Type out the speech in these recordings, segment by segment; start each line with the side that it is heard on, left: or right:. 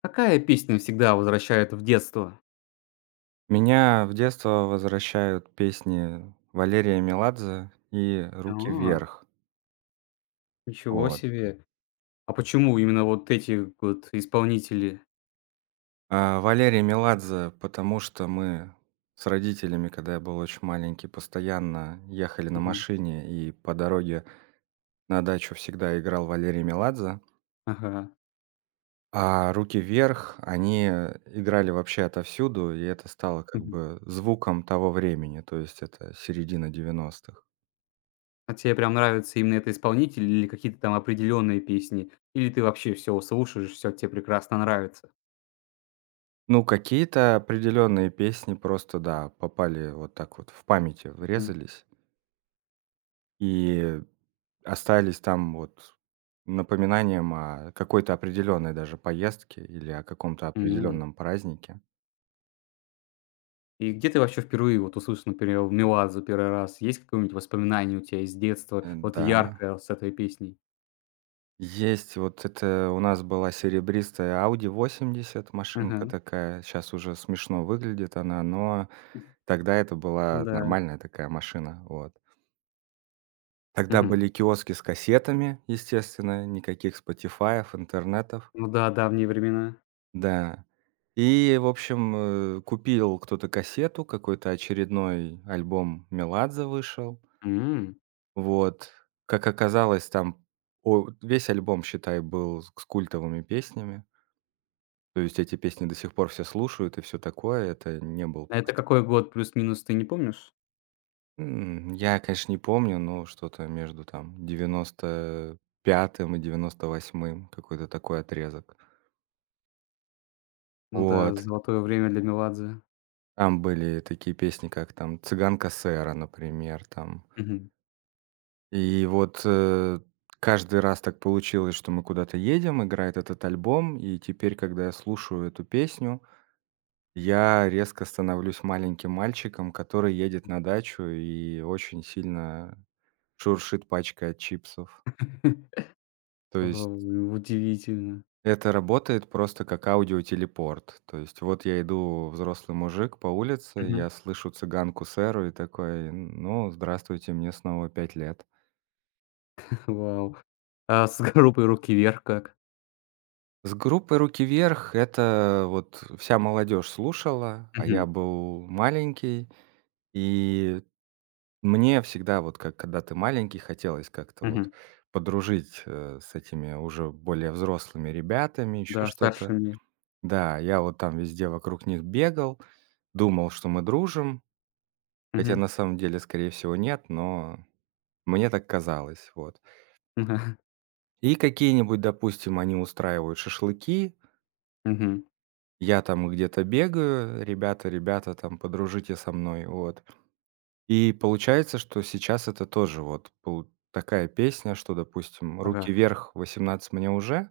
left: Какая песня всегда возвращает в детство?
right: Меня в детство возвращают песни Валерия Меладзе и "Руки
left: А,
right: вверх".
left: ничего
right: Вот.
left: себе. А почему именно вот эти вот исполнители?
right: Валерий Меладзе, потому что мы с родителями, когда я был очень маленький, постоянно ехали на
left: Мгм.
right: машине, и по дороге на дачу всегда играл Валерий Меладзе.
left: Ага.
right: А "Руки вверх", они играли вообще отовсюду, и это стало как
left: Мгм.
right: бы звуком того времени, то есть это середина девяностых.
left: А тебе прям нравится именно этот исполнитель или какие-то там определенные песни? Или ты вообще все слушаешь, все тебе прекрасно нравится?
right: Ну, какие-то определенные песни просто, да, попали вот так вот в памяти,
left: Мгм.
right: врезались и остались там вот напоминанием о какой-то определенной даже поездке или о каком-то
left: М.
right: определенном празднике.
left: И где ты вообще впервые вот услышал, например, "Меладзе" первый раз? Есть какое-нибудь воспоминание у тебя из детства, вот
right: Да.
left: яркое с этой песней?
right: Есть вот это у нас была серебристая Audi 80,
left: Ага.
right: машинка такая. Сейчас уже смешно выглядит она, но тогда это
left: Ну
right: была
left: да.
right: нормальная такая машина. Вот. Тогда
left: Мгм.
right: были киоски с кассетами, естественно, никаких "Спотифаев", интернетов.
left: Ну да, давние времена.
right: Да. И, в общем, купил кто-то кассету, какой-то очередной альбом Меладзе вышел.
left: М.
right: Вот. Как оказалось, там о весь альбом, считай, был с культовыми песнями. То есть эти песни до сих пор все слушают и все такое. Это не был
left: А это
right: просто.
left: какой год плюс-минус, ты не помнишь?
right: Я, конечно, не помню, но что-то между там девяносто пятым и девяносто восьмым, какой-то такой отрезок.
left: Ну да,
right: Вот.
left: золотое время для Меладзе.
right: Там были такие песни, как там "Цыганка Сэра", например, там.
left: Мгм.
right: И вот, каждый раз так получилось, что мы куда-то едем, играет этот альбом, и теперь, когда я слушаю эту песню, я резко становлюсь маленьким мальчиком, который едет на дачу и очень сильно шуршит пачкой от чипсов. То есть
left: Вау, удивительно.
right: это работает просто как аудиотелепорт. То есть вот я иду, взрослый мужик, по улице,
left: Мгм.
right: я слышу цыганку сэру и такой: "Ну, здравствуйте, мне снова 5 лет".
left: Вау. А с группой "Руки вверх" как?
right: С группой "Руки вверх" это вот вся молодежь слушала, а я
left: Мгм,
right: был маленький. И мне всегда, вот как когда ты маленький, хотелось как-то вот
left: мгм.
right: подружить, с этими уже более взрослыми ребятами, еще
left: Да,
right: что-то.
left: старшими.
right: Да, я вот там везде вокруг них бегал, думал, что мы дружим. Хотя
left: Мгм.
right: на самом деле, скорее всего, нет, но мне так казалось, вот.
left: Ага.
right: И какие-нибудь, допустим, они устраивают шашлыки,
left: Мгм.
right: я там где-то бегаю: "Ребята, ребята, там, подружите со мной". Вот. И получается, что сейчас это тоже вот пол такая песня, что, допустим, "Руки
left: Ага.
right: вверх, 18 мне уже".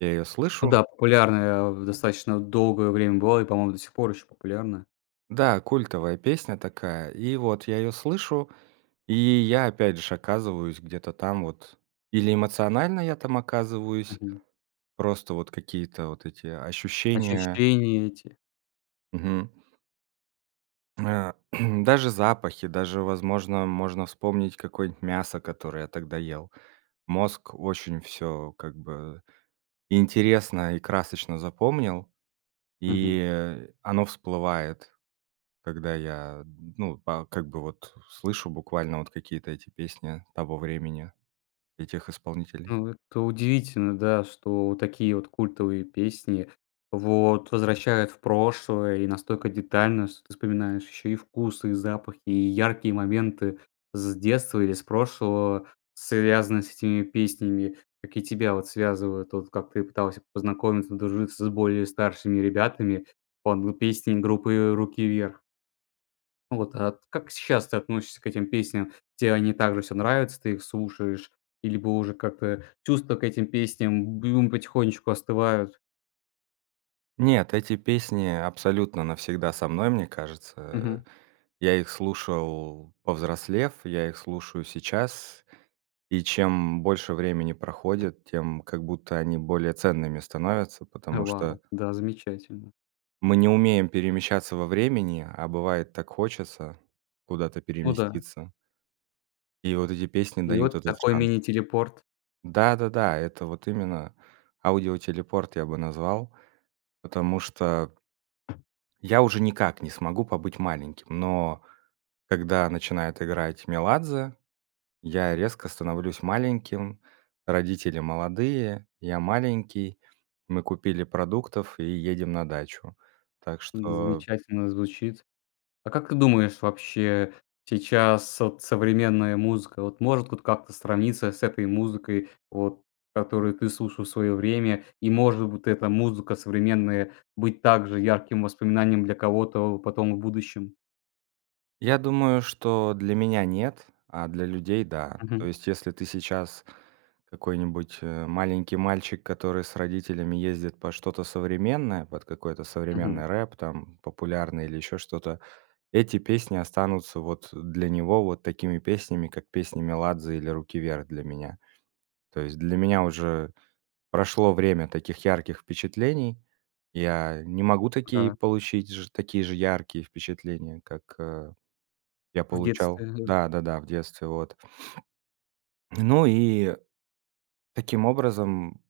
right: Я ее
left: Ну
right: слышу.
left: да, популярная, достаточно долгое время была и, по-моему, до сих пор еще популярна.
right: Да, культовая песня такая. И вот я ее слышу, и я опять же оказываюсь где-то там вот. Или эмоционально я там оказываюсь.
left: Мгм.
right: Просто вот какие-то вот эти ощущения.
left: Ощущения эти.
right: Мгм. А, даже запахи, даже, возможно, можно вспомнить какое-нибудь мясо, которое я тогда ел. Мозг очень все как бы интересно и красочно запомнил,
left: Мгм.
right: и оно всплывает, когда я, ну, па как бы вот слышу буквально вот какие-то эти песни того времени, этих исполнителей.
left: Ну, это удивительно, да, что вот такие вот культовые песни вот возвращают в прошлое и настолько детально, что ты вспоминаешь еще и вкусы, и запахи, и яркие моменты с детства или с прошлого, связанные с этими песнями, как и тебя вот связывают, вот как ты пытался познакомиться, дружиться с более старшими ребятами под песни группы «Руки вверх». Вот, а как сейчас ты относишься к этим песням? Те они также все нравятся, ты их слушаешь? Или бы уже как-то чувства к этим песням бюм потихонечку остывают?
right: Нет, эти песни абсолютно навсегда со мной, мне кажется.
left: Мгм.
right: Я их слушал, повзрослев, я их слушаю сейчас, и чем больше времени проходит, тем как будто они более ценными становятся, потому что
left: Вау, да, замечательно.
right: мы не умеем перемещаться во времени, а бывает так хочется куда-то
left: Ну да.
right: переместиться. И вот эти песни
left: И
right: дают
left: вот
right: этот
left: такой
right: шанс.
left: мини-телепорт,
right: Да-да-да, это вот именно аудиотелепорт я бы назвал, потому что я уже никак не смогу побыть маленьким, но когда начинает играть "Меладзе", я резко становлюсь маленьким, родители молодые, я маленький, мы купили продуктов и едем на дачу. Так
left: м,
right: что
left: замечательно звучит. А как ты думаешь, вообще сейчас вот современная музыка, вот может вот как-то сравниться с этой музыкой, вот которую ты слушал в свое время? И может быть эта музыка современная быть также ярким воспоминанием для кого-то потом в будущем?
right: я думаю, что для меня нет, а для людей да. То
left: Мгм,
right: есть если ты сейчас какой-нибудь маленький мальчик, который с родителями ездит по что-то современное, под какой-то
left: мгм.
right: современный рэп, там, популярный или еще что-то, эти песни останутся вот для него вот такими песнями, как песни Меладзе или «Руки вверх» для меня. То есть для меня уже прошло время таких ярких впечатлений. Я не могу такие
left: Да,
right: получить же такие же яркие впечатления, как, я
left: в
right: получал
left: детстве.
right: да-да-да, в детстве, вот. Ну и таким образом,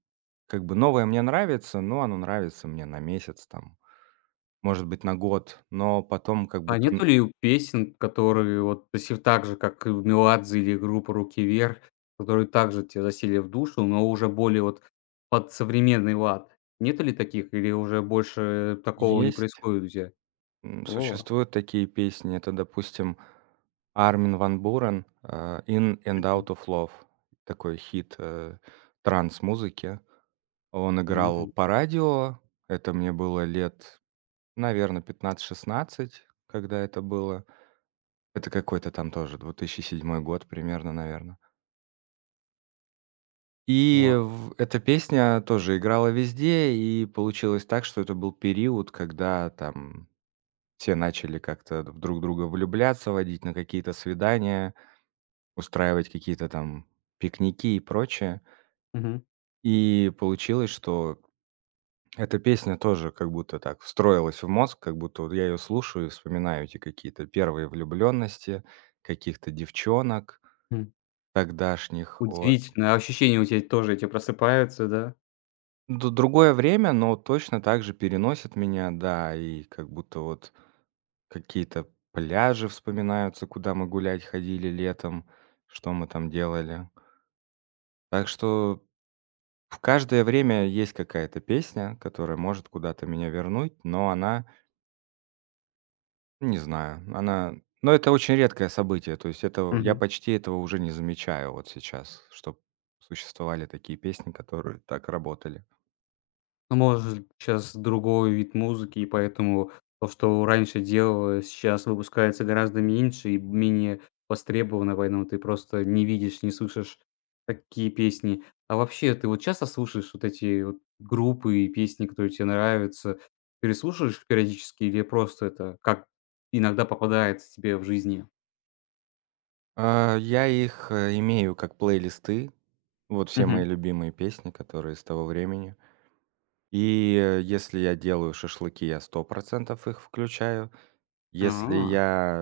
right: как бы новое мне нравится, но оно нравится мне на месяц там, может быть, на год, но потом как
left: А
right: будто н
left: нету ли у песен, которые вот до сих так же, как и у "Меладзе" или группа "Руки вверх", которые также те засели в душу, но уже более вот под современный лад? Нету ли таких или уже больше такого не
right: есть.
left: происходит у тебя? О,
right: Существуют такие песни. Это, допустим, Армин ван Бурен, "In and Out
left: мгм,
right: of Love". Такой хит, транс-музыки. Он играл
left: м,
right: по радио. Это мне было лет, наверное, 15-16, когда это было. Это какой-то там тоже 2007 год примерно, наверное. И
left: вау,
right: в эта песня тоже играла везде, и получилось так, что это был период, когда там все начали как-то в друг друга влюбляться, водить на какие-то свидания, устраивать какие-то там пикники и прочее.
left: мгм,
right: И получилось, что эта песня тоже как будто так встроилась в мозг, как будто вот я ее слушаю и вспоминаю эти какие-то первые влюбленности каких-то девчонок
left: м.
right: тогдашних. Вот.
left: Удивительно, а ощущения у тебя тоже эти просыпаются, да?
right: Другое время, но точно так же переносит меня, да, и как будто вот какие-то пляжи вспоминаются, куда мы гулять ходили летом, что мы там делали. Так что в каждое время есть какая-то песня, которая может куда-то меня вернуть, но она, не знаю, она, но это очень редкое событие, то есть это я
left: Мгм.
right: почти этого уже не замечаю вот сейчас, что существовали такие песни, которые так работали.
left: Ну, может, сейчас другой вид музыки, и поэтому то, что раньше делалось, сейчас выпускается гораздо меньше и менее востребовано, поэтому ты просто не видишь, не слышишь такие песни. А вообще, ты вот часто слушаешь вот эти вот группы и песни, которые тебе нравятся? Переслушиваешь их периодически или просто это как иногда попадается тебе в жизни?
right: А, я их, имею как плейлисты, вот все мои
left: Мгм.
right: любимые песни, которые с того времени. И, если я делаю шашлыки, я 100% их включаю. Если
left: А,
right: я,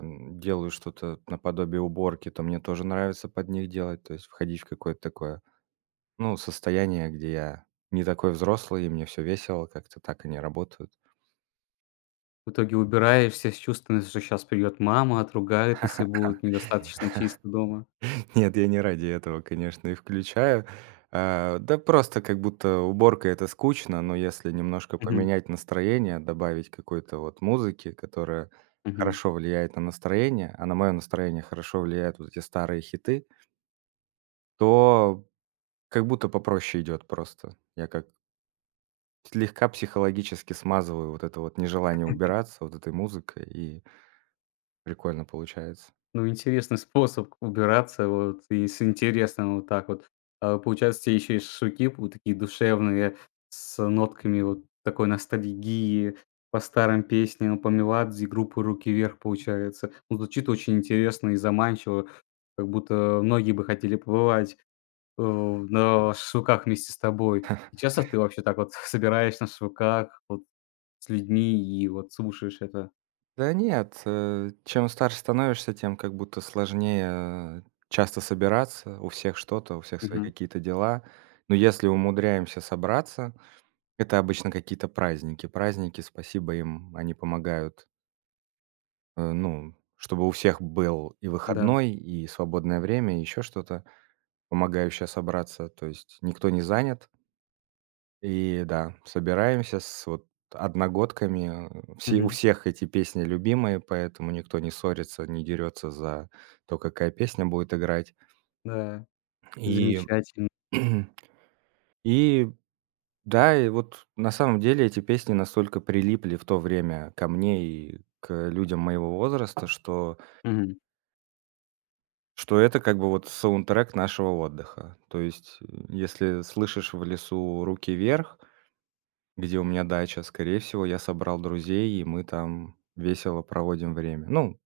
right: делаю что-то наподобие уборки, то мне тоже нравится под них делать, то есть входить в какое-то такое, ну, состояние, где я не такой взрослый и мне все весело, как-то так они работают.
left: в итоге убираешься с чувством, что сейчас придет мама, отругает, если будет недостаточно чисто дома.
right: Нет, я не ради этого, конечно, и включаю. А, да просто как будто уборка- это скучно, но если немножко
left: Мгм.
right: поменять настроение, добавить какой-то вот музыки, которая
left: Мгм.
right: хорошо влияет на настроение, а на мое настроение хорошо влияют вот эти старые хиты, то как будто попроще идет просто. Я как слегка психологически смазываю вот это вот нежелание убираться вот этой музыкой, и прикольно получается.
left: Ну, интересный способ убираться, вот, и с интересным вот так вот. А, получается, те еще и шашлыки вот такие душевные, с нотками вот такой ностальгии по старым песням, по "Меладзе" группы "Руки вверх", получается. Ну, звучит очень интересно и заманчиво, как будто многие бы хотели побывать, на шашлыках вместе с тобой. И часто ты вообще так вот собираешь на шашлыках вот с людьми и вот слушаешь это?
right: Да нет, чем старше становишься, тем как будто сложнее часто собираться. У всех что-то, у всех свои
left: Мгм.
right: какие-то дела. Но если умудряемся собраться, это обычно какие-то праздники. Праздники, спасибо им, они помогают, ну, чтобы у всех был и
left: Да.
right: выходной, и свободное время, и еще что-то, помогающая собраться, то есть никто не занят. И да, собираемся с вот одногодками. Все у
left: Мгм.
right: всех эти песни любимые, поэтому никто не ссорится, не дерется за то, какая песня будет играть.
left: Да.
right: И
left: Замечательно.
right: и да, и вот на самом деле эти песни настолько прилипли в то время ко мне и к людям моего возраста, что
left: Мгм.
right: что это как бы вот саундтрек нашего отдыха. То есть, если слышишь в лесу "Руки вверх", где у меня дача, скорее всего, я собрал друзей, и мы там весело проводим время. Ну,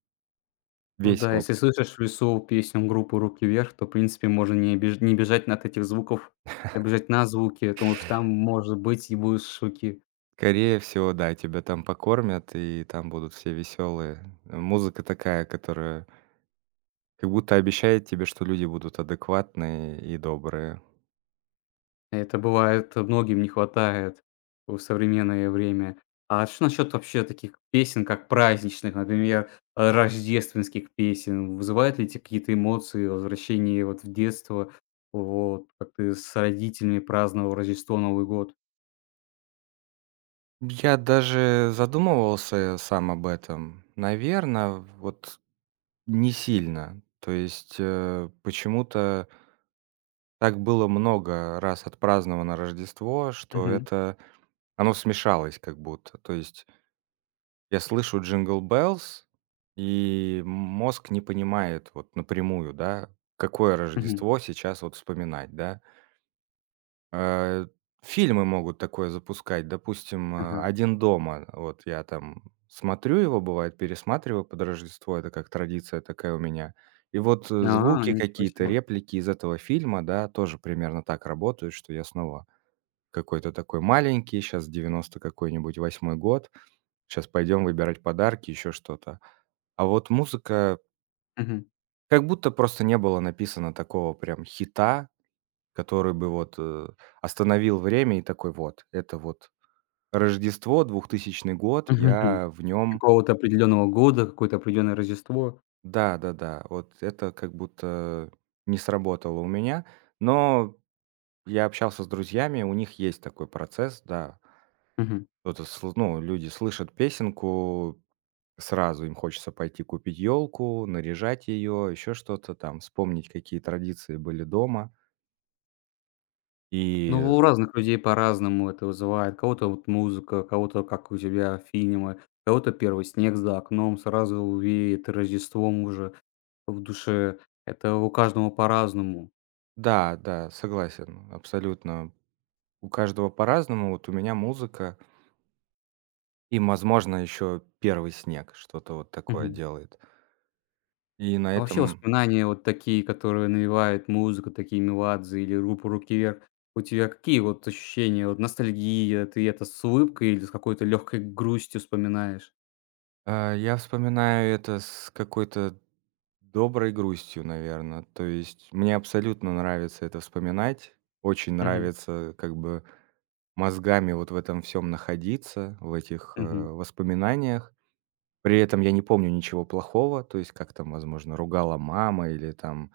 left: Ну да,
right: весело.
left: если слышишь в лесу песню группы "Руки вверх", то, в принципе, можно не беж не бежать от этих звуков, а бежать на звуки, потому что там, может быть, и будут шуки.
right: Скорее всего, да, тебя там покормят, и там будут все веселые. Музыка такая, которая как будто обещает тебе, что люди будут адекватные и добрые.
left: Это бывает, многим не хватает в современное время. А что насчет вообще таких песен, как праздничных, например, рождественских песен? Вызывает ли эти какие-то эмоции, возвращение вот в детство? Вот, как ты с родителями праздновал Рождество, Новый год?
right: Я даже задумывался сам об этом. Наверное, вот не сильно. То есть, почему-то так было много раз отпраздновано Рождество, что
left: Мгм,
right: это оно смешалось как будто. То есть я слышу "Jingle Bells", и мозг не понимает вот напрямую, да, какое
left: мгм.
right: Рождество сейчас вот вспоминать, да. Э, фильмы могут такое запускать. Допустим,
left: Ага.
right: "Один дома". Вот я там смотрю его, бывает, пересматриваю под Рождество. Это как традиция такая у меня. И вот,
left: А,
right: звуки
left: ничего
right: какие-то,
left: себе.
right: реплики из этого фильма, да, тоже примерно так работают, что я снова какой-то такой маленький, сейчас девяносто какой-нибудь 98-й год. Сейчас пойдем выбирать подарки, еще что-то. А вот музыка
left: Мгм.
right: как будто просто не было написано такого прям хита, который бы вот, остановил время и такой: "Вот, это вот Рождество, двухтысячный год,
left: Мгм, мгм.
right: я в нем".
left: Какого-то определенного года, какое-то определенное Рождество.
right: Да-да-да, вот это как будто не сработало у меня. Но я общался с друзьями, у них есть такой процесс, да.
left: Мгм.
right: Кто-то сл ну, люди слышат песенку, сразу им хочется пойти купить елку, наряжать ее, еще что-то там, вспомнить, какие традиции были дома. И
left: Ну, у разных людей по-разному это вызывает. Кого-то вот музыка, кого-то, как у тебя, фильмы, кого-то первый снег за окном сразу веет Рождеством уже в душе. Это у каждого по-разному.
right: да, да, согласен, абсолютно. У каждого по-разному. Вот у меня музыка, и, возможно, еще первый снег что-то вот такое
left: Мгм.
right: делает. И на
left: А вообще
right: этом
left: воспоминания вот такие, которые навевает музыка, такие "Меладзе" или группа "Руки Вверх", у тебя какие вот ощущения? Вот ностальгия, ты это с улыбкой или с какой-то легкой грустью вспоминаешь?
right: я вспоминаю это с какой-то доброй грустью, наверное. То есть мне абсолютно нравится это вспоминать. Очень
left: Мгм,
right: нравится как бы мозгами вот в этом всем находиться, в этих,
left: мгм.
right: воспоминаниях. При этом я не помню ничего плохого, то есть как там, возможно, ругала мама или там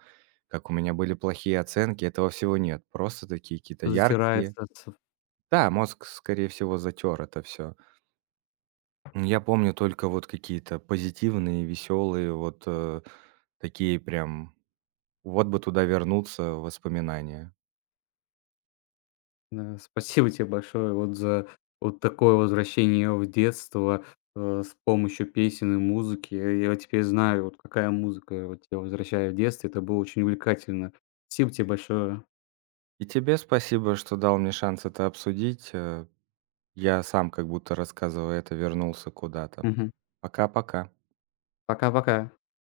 right: как у меня были плохие оценки, этого всего нет. Просто такие какие-то яркие.
left: Затирается с
right: Да, мозг, скорее всего, затер это все. Я помню только вот какие-то позитивные, веселые вот, такие прям вот бы туда вернуться воспоминания.
left: да. Спасибо тебе большое вот за вот такое возвращение в детство, с помощью песен и музыки. Я теперь знаю, вот какая музыка вот тебя возвращает в детство. Это было очень увлекательно. Спасибо тебе большое.
right: И тебе спасибо, что дал мне шанс это обсудить. Я сам, как будто рассказывая это, вернулся куда-то.
left: Мгм.
right: Пока-пока.
left: Пока-пока.